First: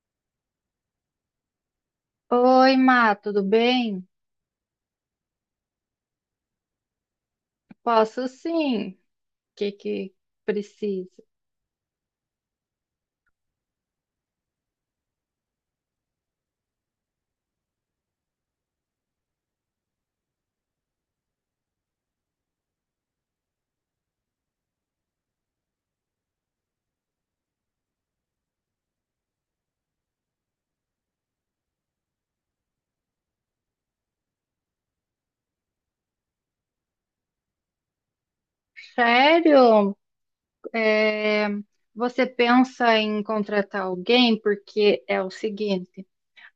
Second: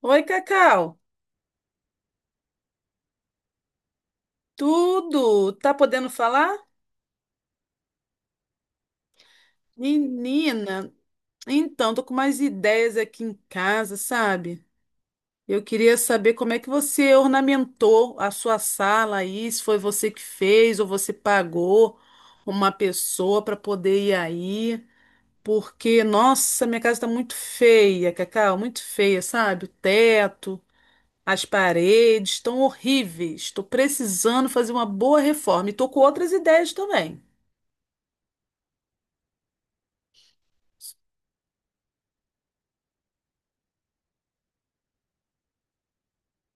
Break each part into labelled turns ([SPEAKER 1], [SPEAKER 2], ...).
[SPEAKER 1] Oi, Cacau.
[SPEAKER 2] Oi, Má, tudo bem?
[SPEAKER 1] Tudo? Tá podendo falar?
[SPEAKER 2] Posso sim. O que
[SPEAKER 1] Menina,
[SPEAKER 2] precisa?
[SPEAKER 1] então, tô com mais ideias aqui em casa, sabe? Eu queria saber como é que você ornamentou a sua sala aí, se foi você que fez ou você pagou uma pessoa para poder ir aí, porque, nossa, minha casa tá muito feia, Cacau, muito feia, sabe? O teto, as paredes estão horríveis. Tô precisando fazer uma boa reforma e tô com outras ideias também.
[SPEAKER 2] Sério? É, você pensa em contratar alguém? Porque é o seguinte,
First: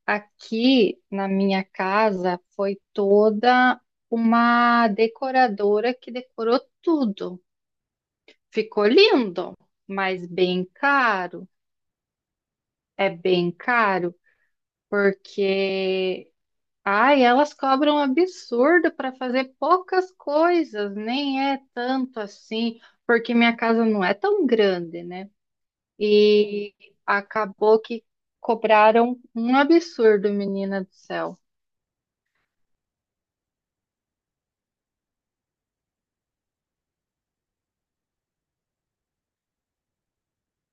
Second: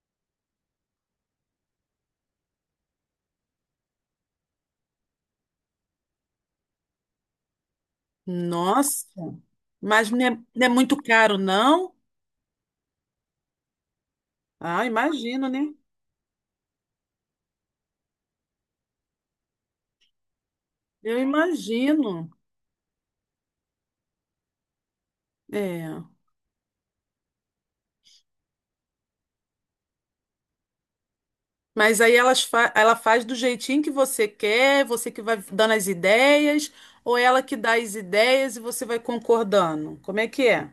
[SPEAKER 2] aqui na minha casa foi toda uma decoradora que decorou tudo. Ficou
[SPEAKER 1] Nossa,
[SPEAKER 2] lindo,
[SPEAKER 1] mas não
[SPEAKER 2] mas
[SPEAKER 1] é,
[SPEAKER 2] bem
[SPEAKER 1] não é muito caro,
[SPEAKER 2] caro.
[SPEAKER 1] não?
[SPEAKER 2] É bem caro
[SPEAKER 1] Ah, imagino, né?
[SPEAKER 2] porque Ai, elas cobram absurdo para fazer poucas coisas,
[SPEAKER 1] Eu
[SPEAKER 2] nem é tanto
[SPEAKER 1] imagino.
[SPEAKER 2] assim, porque minha casa não é tão grande, né?
[SPEAKER 1] É.
[SPEAKER 2] E acabou que cobraram um absurdo, menina do céu.
[SPEAKER 1] Mas aí ela faz do jeitinho que você quer, você que vai dando as ideias, ou ela que dá as ideias e você vai concordando? Como é que é?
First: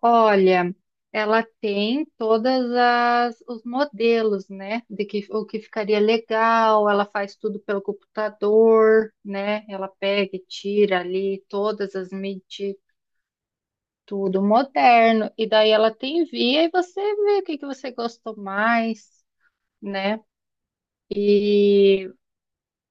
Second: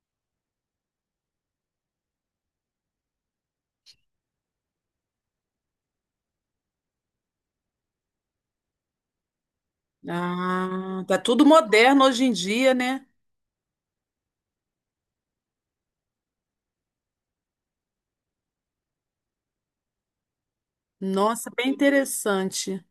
[SPEAKER 2] Olha, ela tem todas as os modelos, né? De que o que ficaria legal, ela faz tudo pelo computador, né? Ela pega e tira
[SPEAKER 1] Ah, tá tudo
[SPEAKER 2] ali todas
[SPEAKER 1] moderno
[SPEAKER 2] as
[SPEAKER 1] hoje em dia,
[SPEAKER 2] medidas,
[SPEAKER 1] né?
[SPEAKER 2] tudo moderno. E daí ela te envia e você vê o que você gostou mais, né?
[SPEAKER 1] Nossa, bem
[SPEAKER 2] E
[SPEAKER 1] interessante.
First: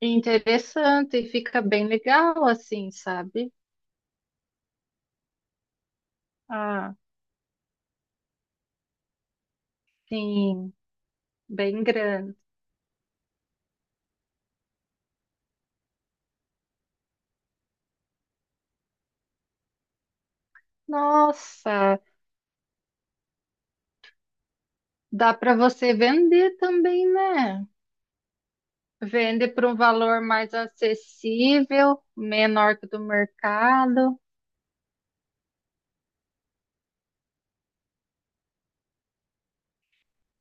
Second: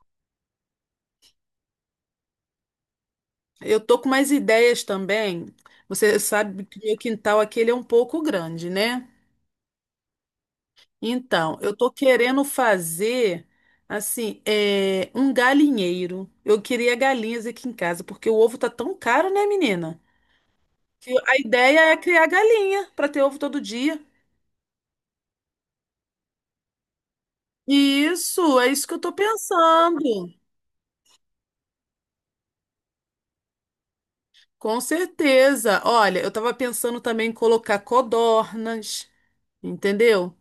[SPEAKER 2] é interessante, e fica bem legal assim, sabe?
[SPEAKER 1] Eu tô com umas ideias também. Você sabe que
[SPEAKER 2] Ah,
[SPEAKER 1] meu quintal aqui ele é um pouco grande, né?
[SPEAKER 2] sim,
[SPEAKER 1] Então, eu
[SPEAKER 2] bem
[SPEAKER 1] tô
[SPEAKER 2] grande.
[SPEAKER 1] querendo fazer assim, é, um galinheiro. Eu queria galinhas aqui em casa, porque o ovo tá tão caro, né, menina? Que a ideia é
[SPEAKER 2] Nossa,
[SPEAKER 1] criar galinha para ter ovo todo dia.
[SPEAKER 2] dá para você vender também, né?
[SPEAKER 1] Isso, é isso que eu tô
[SPEAKER 2] Vende por um
[SPEAKER 1] pensando.
[SPEAKER 2] valor mais acessível, menor que o do mercado.
[SPEAKER 1] Com certeza. Olha, eu tava pensando também em colocar codornas, entendeu?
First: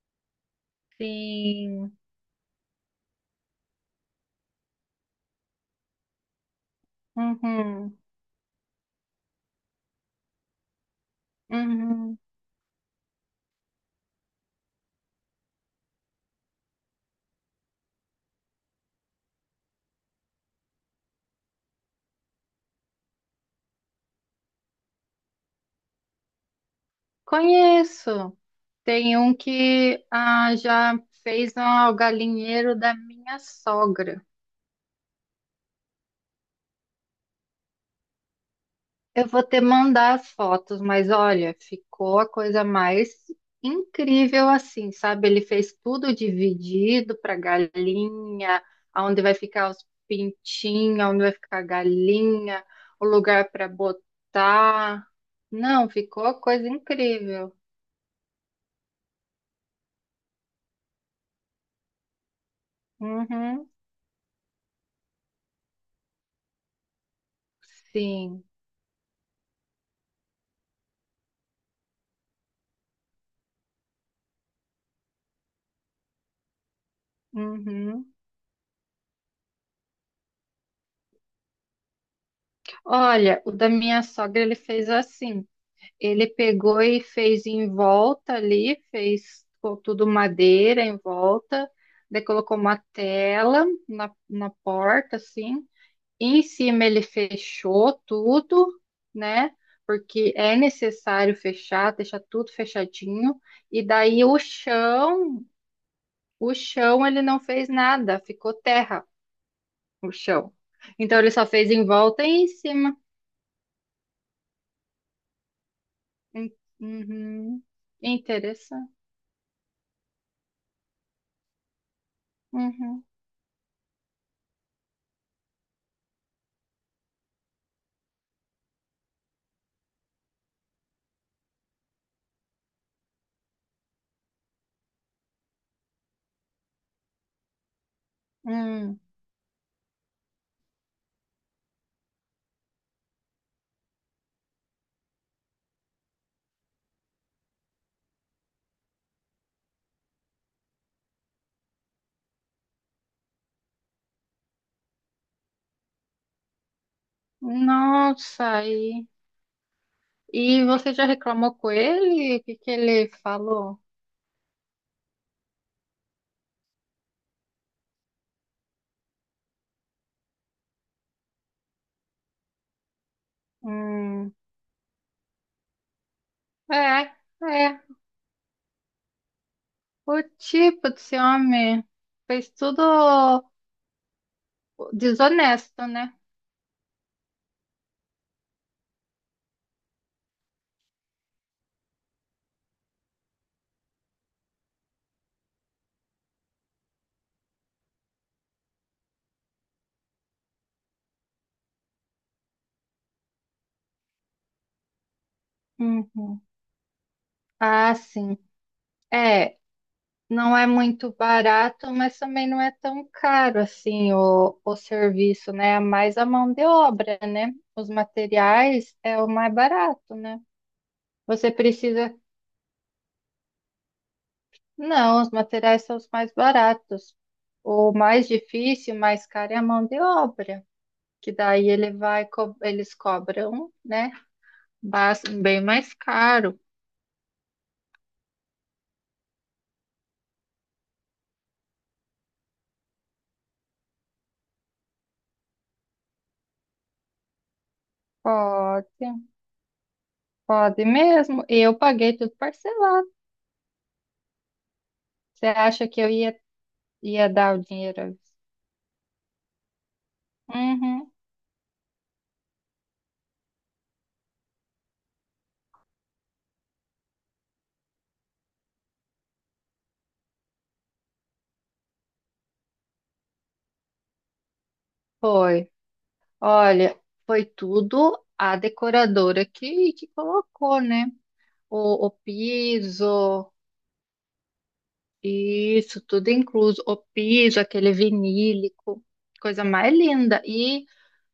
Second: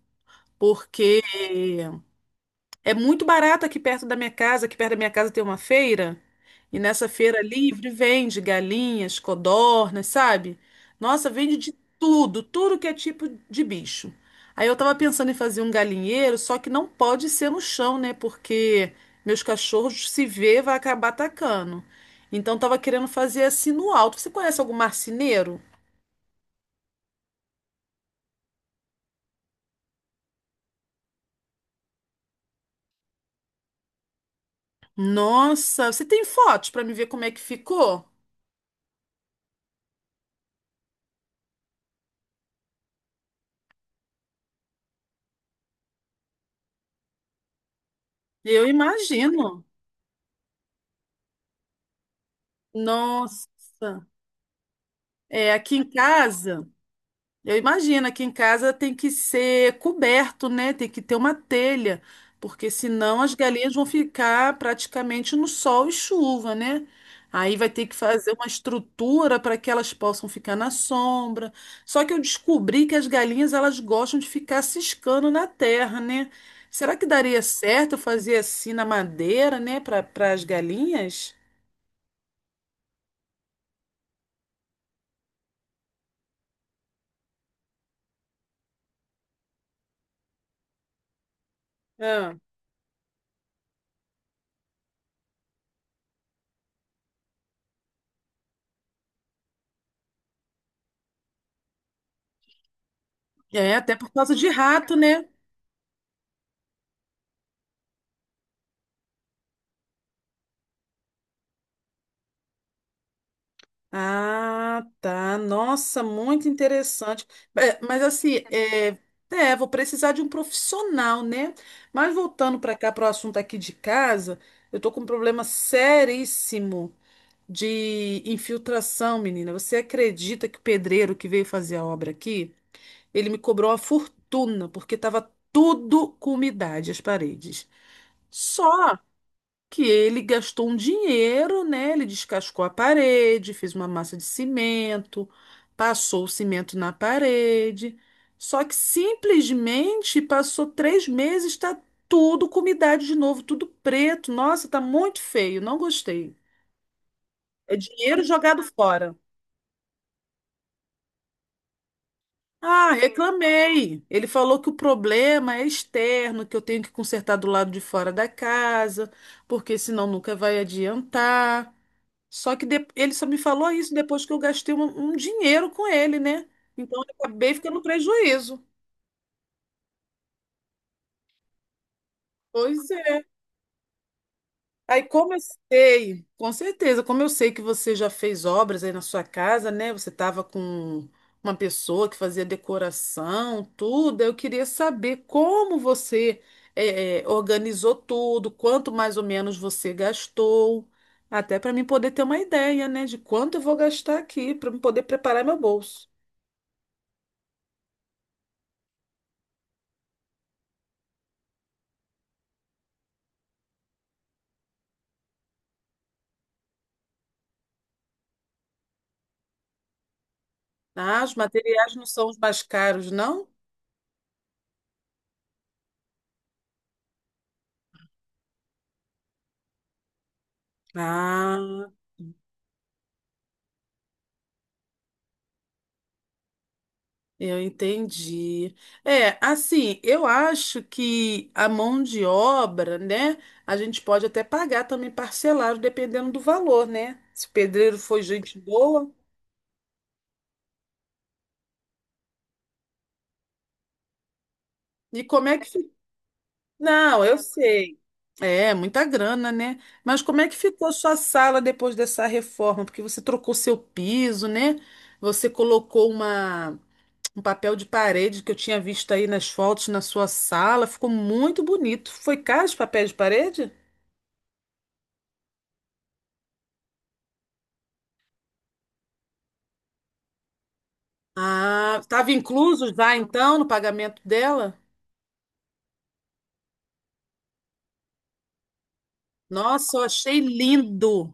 [SPEAKER 1] Porque
[SPEAKER 2] Sim.
[SPEAKER 1] é muito barato aqui perto da minha casa. Aqui perto da minha casa tem uma feira. E nessa feira livre
[SPEAKER 2] Uhum,
[SPEAKER 1] vende galinhas, codornas, sabe? Nossa, vende de
[SPEAKER 2] uhum.
[SPEAKER 1] tudo, tudo que é tipo de bicho. Aí eu tava pensando em fazer um galinheiro, só que não pode ser no chão, né? Porque meus cachorros se vê, vai acabar atacando. Então tava querendo fazer assim no alto. Você conhece algum marceneiro?
[SPEAKER 2] Conheço. Tem um que já fez um galinheiro da minha sogra.
[SPEAKER 1] Nossa, você tem fotos pra me ver como é que ficou?
[SPEAKER 2] Eu vou te mandar as fotos, mas olha, ficou a coisa mais incrível assim, sabe? Ele fez tudo dividido para galinha,
[SPEAKER 1] Eu
[SPEAKER 2] aonde vai
[SPEAKER 1] imagino.
[SPEAKER 2] ficar os pintinhos, aonde vai ficar a galinha, o lugar para
[SPEAKER 1] Nossa.
[SPEAKER 2] botar.
[SPEAKER 1] É, aqui em
[SPEAKER 2] Não, ficou a
[SPEAKER 1] casa,
[SPEAKER 2] coisa incrível.
[SPEAKER 1] eu imagino, aqui em casa tem que ser coberto, né? Tem que ter uma telha, porque senão as
[SPEAKER 2] Uhum,
[SPEAKER 1] galinhas vão ficar praticamente no sol e chuva, né? Aí vai ter que fazer
[SPEAKER 2] sim.
[SPEAKER 1] uma estrutura para que elas possam ficar na sombra. Só que eu descobri que as galinhas elas gostam de ficar ciscando na terra, né? Será que daria certo eu
[SPEAKER 2] Uhum.
[SPEAKER 1] fazer assim na madeira, né, para as galinhas?
[SPEAKER 2] Olha, o da minha sogra ele fez assim. Ele pegou e fez em volta ali, tudo madeira em volta, daí
[SPEAKER 1] Ah.
[SPEAKER 2] colocou uma tela na porta, assim. Em cima ele fechou tudo, né? Porque é necessário fechar, deixar tudo fechadinho.
[SPEAKER 1] É,
[SPEAKER 2] E
[SPEAKER 1] até por
[SPEAKER 2] daí
[SPEAKER 1] causa de rato, né?
[SPEAKER 2] o chão ele não fez nada, ficou terra o chão. Então ele só fez em volta e em cima.
[SPEAKER 1] Ah, tá. Nossa, muito
[SPEAKER 2] Hum.
[SPEAKER 1] interessante.
[SPEAKER 2] Uhum.
[SPEAKER 1] É, mas assim,
[SPEAKER 2] Interessante.
[SPEAKER 1] vou precisar de um profissional, né? Mas voltando para cá,
[SPEAKER 2] Uhum.
[SPEAKER 1] para o assunto aqui de casa, eu tô com um problema seríssimo de infiltração, menina. Você acredita que o pedreiro que veio fazer a obra aqui, ele me cobrou uma fortuna, porque estava tudo com umidade as paredes. Só
[SPEAKER 2] Hum.
[SPEAKER 1] que ele gastou um dinheiro, né? Ele descascou a parede, fez uma massa de cimento, passou o cimento na parede. Só que simplesmente passou 3 meses, tá tudo com umidade de novo, tudo preto. Nossa, tá muito feio, não gostei. É dinheiro jogado
[SPEAKER 2] Nossa,
[SPEAKER 1] fora.
[SPEAKER 2] e você já reclamou com ele? O que que
[SPEAKER 1] Ah,
[SPEAKER 2] ele falou?
[SPEAKER 1] reclamei. Ele falou que o problema é externo, que eu tenho que consertar do lado de fora da casa, porque senão nunca vai adiantar. Só que ele só me falou isso depois
[SPEAKER 2] Hum,
[SPEAKER 1] que eu gastei um dinheiro com ele, né? Então
[SPEAKER 2] é,
[SPEAKER 1] eu acabei ficando
[SPEAKER 2] é.
[SPEAKER 1] no prejuízo.
[SPEAKER 2] O tipo desse homem fez tudo
[SPEAKER 1] Pois é. Aí
[SPEAKER 2] desonesto, né?
[SPEAKER 1] com certeza, como eu sei que você já fez obras aí na sua casa, né? Você estava com uma pessoa que fazia decoração, tudo. Eu queria saber como você organizou tudo, quanto mais ou menos você gastou, até para mim poder ter uma ideia, né? De quanto eu vou gastar aqui, para eu poder preparar meu bolso.
[SPEAKER 2] Uhum. Ah, sim. É, não é muito barato, mas também não é tão caro assim o serviço, né? É mais a mão de obra, né? Os materiais é o mais barato, né?
[SPEAKER 1] Ah, os
[SPEAKER 2] Você
[SPEAKER 1] materiais não
[SPEAKER 2] precisa
[SPEAKER 1] são os mais caros, não?
[SPEAKER 2] Não, os materiais são os mais baratos. O mais difícil, mais caro é a mão de obra, que daí ele
[SPEAKER 1] Ah,
[SPEAKER 2] vai, eles cobram, né? Bem mais caro.
[SPEAKER 1] eu entendi. É, assim, eu acho que a mão de obra, né? A gente pode até pagar também parcelado, dependendo do valor, né? Se o pedreiro for gente
[SPEAKER 2] Pode,
[SPEAKER 1] boa.
[SPEAKER 2] pode mesmo. E eu paguei tudo parcelado.
[SPEAKER 1] E
[SPEAKER 2] Você
[SPEAKER 1] como é que
[SPEAKER 2] acha
[SPEAKER 1] fica?
[SPEAKER 2] que
[SPEAKER 1] Não,
[SPEAKER 2] ia
[SPEAKER 1] eu
[SPEAKER 2] dar o
[SPEAKER 1] sei.
[SPEAKER 2] dinheiro?
[SPEAKER 1] É, muita grana, né? Mas como é que ficou a
[SPEAKER 2] Uhum,
[SPEAKER 1] sua sala depois dessa reforma? Porque você trocou seu piso, né? Você colocou uma. Um papel de parede que eu tinha visto aí nas fotos na sua sala. Ficou muito bonito. Foi caro esse papel de parede?
[SPEAKER 2] foi. Olha, foi tudo a decoradora que colocou, né?
[SPEAKER 1] Ah,
[SPEAKER 2] O
[SPEAKER 1] estava incluso já
[SPEAKER 2] piso.
[SPEAKER 1] então no pagamento dela?
[SPEAKER 2] Isso, tudo incluso. O piso, aquele vinílico, coisa mais
[SPEAKER 1] Nossa, eu achei
[SPEAKER 2] linda. E
[SPEAKER 1] lindo.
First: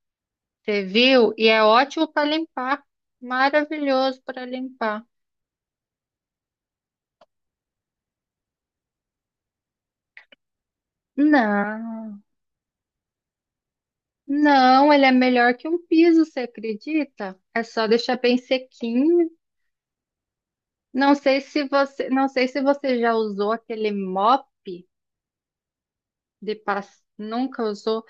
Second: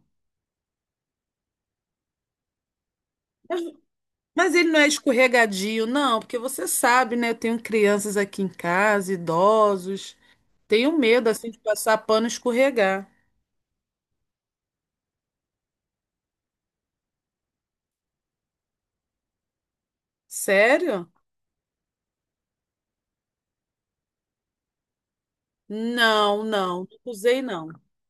[SPEAKER 2] você viu? E é ótimo para limpar. Maravilhoso para
[SPEAKER 1] Mas ele não é
[SPEAKER 2] limpar.
[SPEAKER 1] escorregadio, não, porque você sabe, né? Eu tenho crianças aqui em casa, idosos. Tenho medo, assim, de passar
[SPEAKER 2] Não,
[SPEAKER 1] pano e escorregar.
[SPEAKER 2] não, ele é melhor que um piso, você acredita? É só deixar bem sequinho.
[SPEAKER 1] Sério?
[SPEAKER 2] Não sei se você já usou aquele mop
[SPEAKER 1] Não,
[SPEAKER 2] de
[SPEAKER 1] não. Não
[SPEAKER 2] pass...
[SPEAKER 1] usei,
[SPEAKER 2] Nunca
[SPEAKER 1] não.
[SPEAKER 2] usou?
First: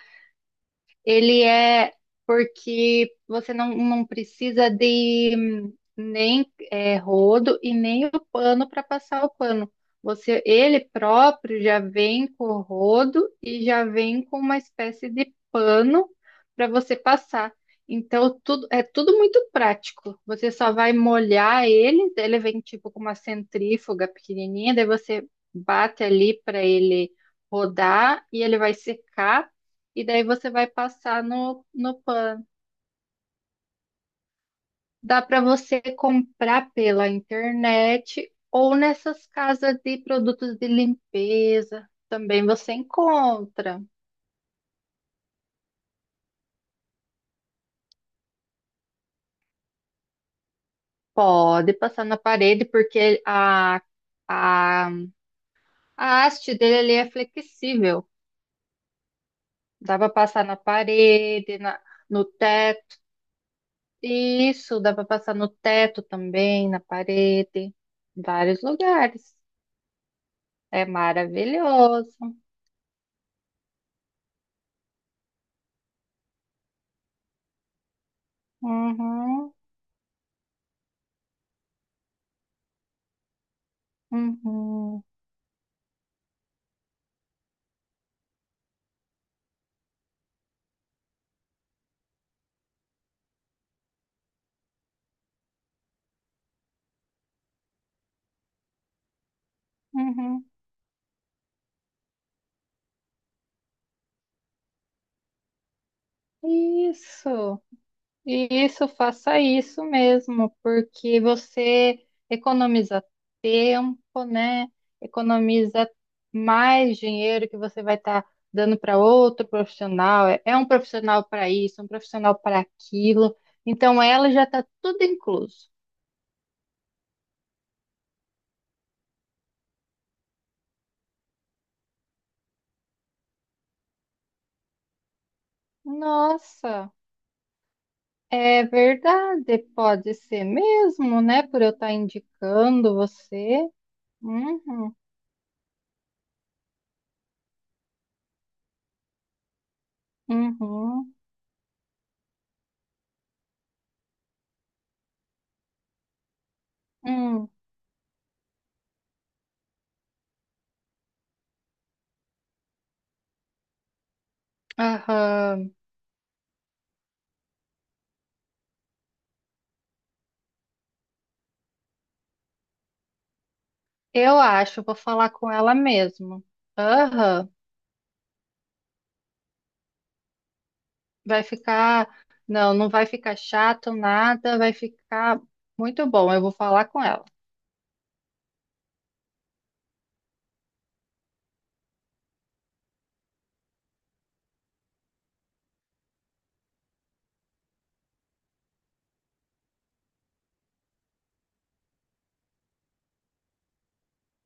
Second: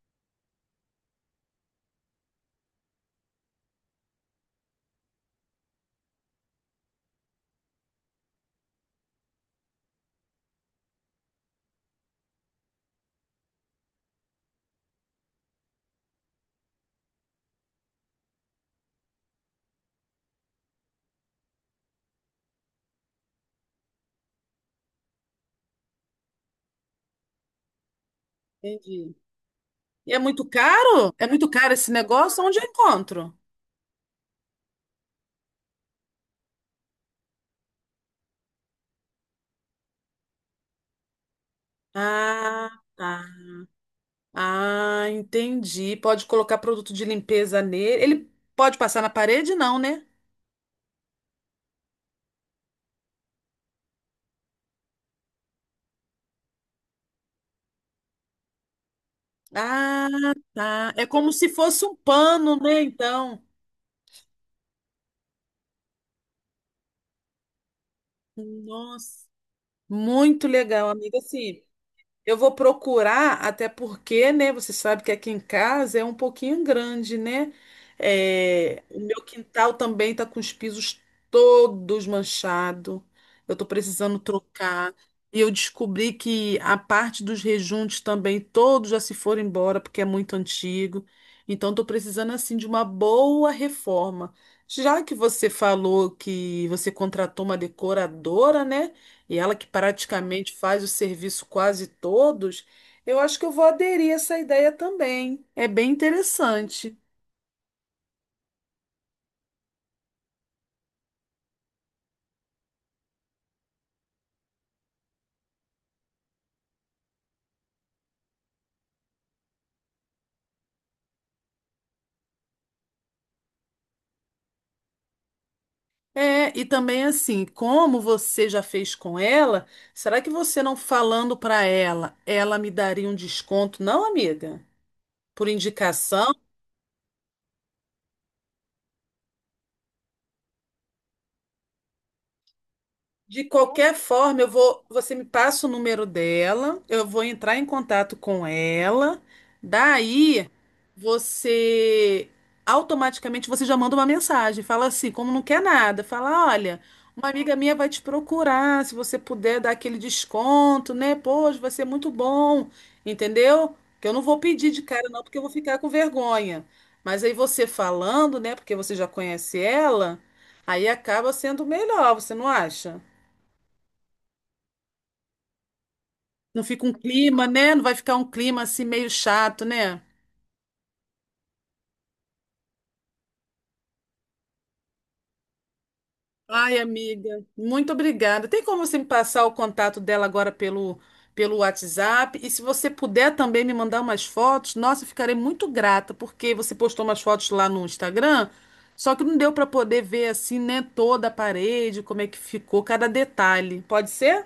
[SPEAKER 2] Ele é Porque você não precisa de nem é, rodo e nem o pano para passar o pano. Você, ele próprio já vem com o rodo e já vem com uma espécie de pano para você passar. Então, tudo, é tudo muito prático. Você só vai molhar ele, daí ele vem tipo com uma centrífuga pequenininha, daí você bate ali para ele rodar e ele vai
[SPEAKER 1] Entendi.
[SPEAKER 2] secar e
[SPEAKER 1] E é
[SPEAKER 2] daí
[SPEAKER 1] muito
[SPEAKER 2] você vai
[SPEAKER 1] caro?
[SPEAKER 2] passar
[SPEAKER 1] É muito caro esse
[SPEAKER 2] no
[SPEAKER 1] negócio?
[SPEAKER 2] PAN.
[SPEAKER 1] Onde eu encontro?
[SPEAKER 2] Dá para você comprar pela internet ou nessas casas de produtos de limpeza. Também
[SPEAKER 1] Ah,
[SPEAKER 2] você
[SPEAKER 1] tá.
[SPEAKER 2] encontra.
[SPEAKER 1] Ah, entendi. Pode colocar produto de limpeza nele. Ele pode passar na parede, não, né?
[SPEAKER 2] Pode passar na parede, porque a, a haste dele ali é flexível. Dá
[SPEAKER 1] Ah,
[SPEAKER 2] para passar na
[SPEAKER 1] tá. É como se
[SPEAKER 2] parede,
[SPEAKER 1] fosse um
[SPEAKER 2] no
[SPEAKER 1] pano, né?
[SPEAKER 2] teto.
[SPEAKER 1] Então,
[SPEAKER 2] Isso, dá para passar no teto também, na parede. Em vários
[SPEAKER 1] nossa,
[SPEAKER 2] lugares.
[SPEAKER 1] muito
[SPEAKER 2] É
[SPEAKER 1] legal, amiga. Assim,
[SPEAKER 2] maravilhoso.
[SPEAKER 1] eu vou procurar, até porque, né? Você sabe que aqui em casa é um pouquinho grande, né? É, o meu
[SPEAKER 2] Uhum.
[SPEAKER 1] quintal também tá com os pisos todos manchados. Eu tô precisando trocar.
[SPEAKER 2] Uhum,
[SPEAKER 1] E eu descobri que a parte dos rejuntos também, todos já se foram embora, porque é muito antigo. Então, tô precisando, assim, de uma boa reforma. Já que você falou que você contratou uma decoradora, né? e ela que
[SPEAKER 2] uhum.
[SPEAKER 1] praticamente faz o serviço quase todos, eu acho que eu vou aderir a essa ideia também. É bem interessante.
[SPEAKER 2] Isso, isso, faça isso mesmo, porque você economiza tempo, né? Economiza mais dinheiro que você vai estar dando para outro profissional. É um profissional para isso, um profissional para aquilo. Então, ela já está tudo incluso.
[SPEAKER 1] É, e também assim, como você já fez com ela, será que você não falando para ela, ela me daria um desconto, não, amiga? Por indicação?
[SPEAKER 2] Nossa, é verdade, pode ser mesmo, né? Por eu estar indicando
[SPEAKER 1] De
[SPEAKER 2] você.
[SPEAKER 1] qualquer forma, eu vou,
[SPEAKER 2] Uhum,
[SPEAKER 1] você me passa o número dela, eu vou entrar em contato com ela. Daí,
[SPEAKER 2] uhum.
[SPEAKER 1] você automaticamente você já manda uma mensagem, fala assim, como não quer nada, fala, olha, uma
[SPEAKER 2] Hum,
[SPEAKER 1] amiga minha vai te procurar, se você puder dar aquele desconto, né? Poxa, vai ser muito bom, entendeu? Que eu não vou pedir de cara não, porque eu vou
[SPEAKER 2] aham.
[SPEAKER 1] ficar com vergonha. Mas aí você falando, né, porque você já conhece ela, aí acaba sendo melhor, você não acha?
[SPEAKER 2] Eu acho, vou falar com ela mesmo.
[SPEAKER 1] Não fica um clima,
[SPEAKER 2] Aham.
[SPEAKER 1] né? Não vai ficar um clima assim meio chato, né?
[SPEAKER 2] Vai ficar. Não, não vai ficar chato, nada, vai ficar muito bom. Eu vou
[SPEAKER 1] Ai,
[SPEAKER 2] falar com ela.
[SPEAKER 1] amiga, muito obrigada. Tem como você me passar o contato dela agora pelo WhatsApp? E se você puder também me mandar umas fotos, nossa, eu ficarei muito grata, porque você postou umas fotos lá no Instagram, só que não deu para poder ver assim, né, toda a parede, como é que ficou cada detalhe. Pode ser?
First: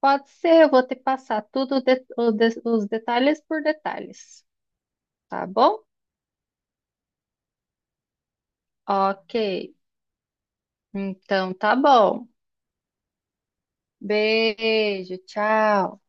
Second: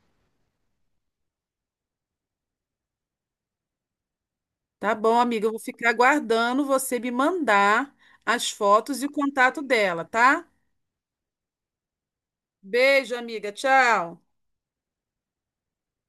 [SPEAKER 2] Pode ser, eu vou te passar tudo de- o de- os detalhes por detalhes.
[SPEAKER 1] Tá bom, amiga,
[SPEAKER 2] Tá
[SPEAKER 1] eu vou
[SPEAKER 2] bom?
[SPEAKER 1] ficar aguardando você me mandar as fotos e o
[SPEAKER 2] Ok.
[SPEAKER 1] contato dela, tá?
[SPEAKER 2] Então tá bom.
[SPEAKER 1] Beijo, amiga. Tchau.
[SPEAKER 2] Beijo, tchau.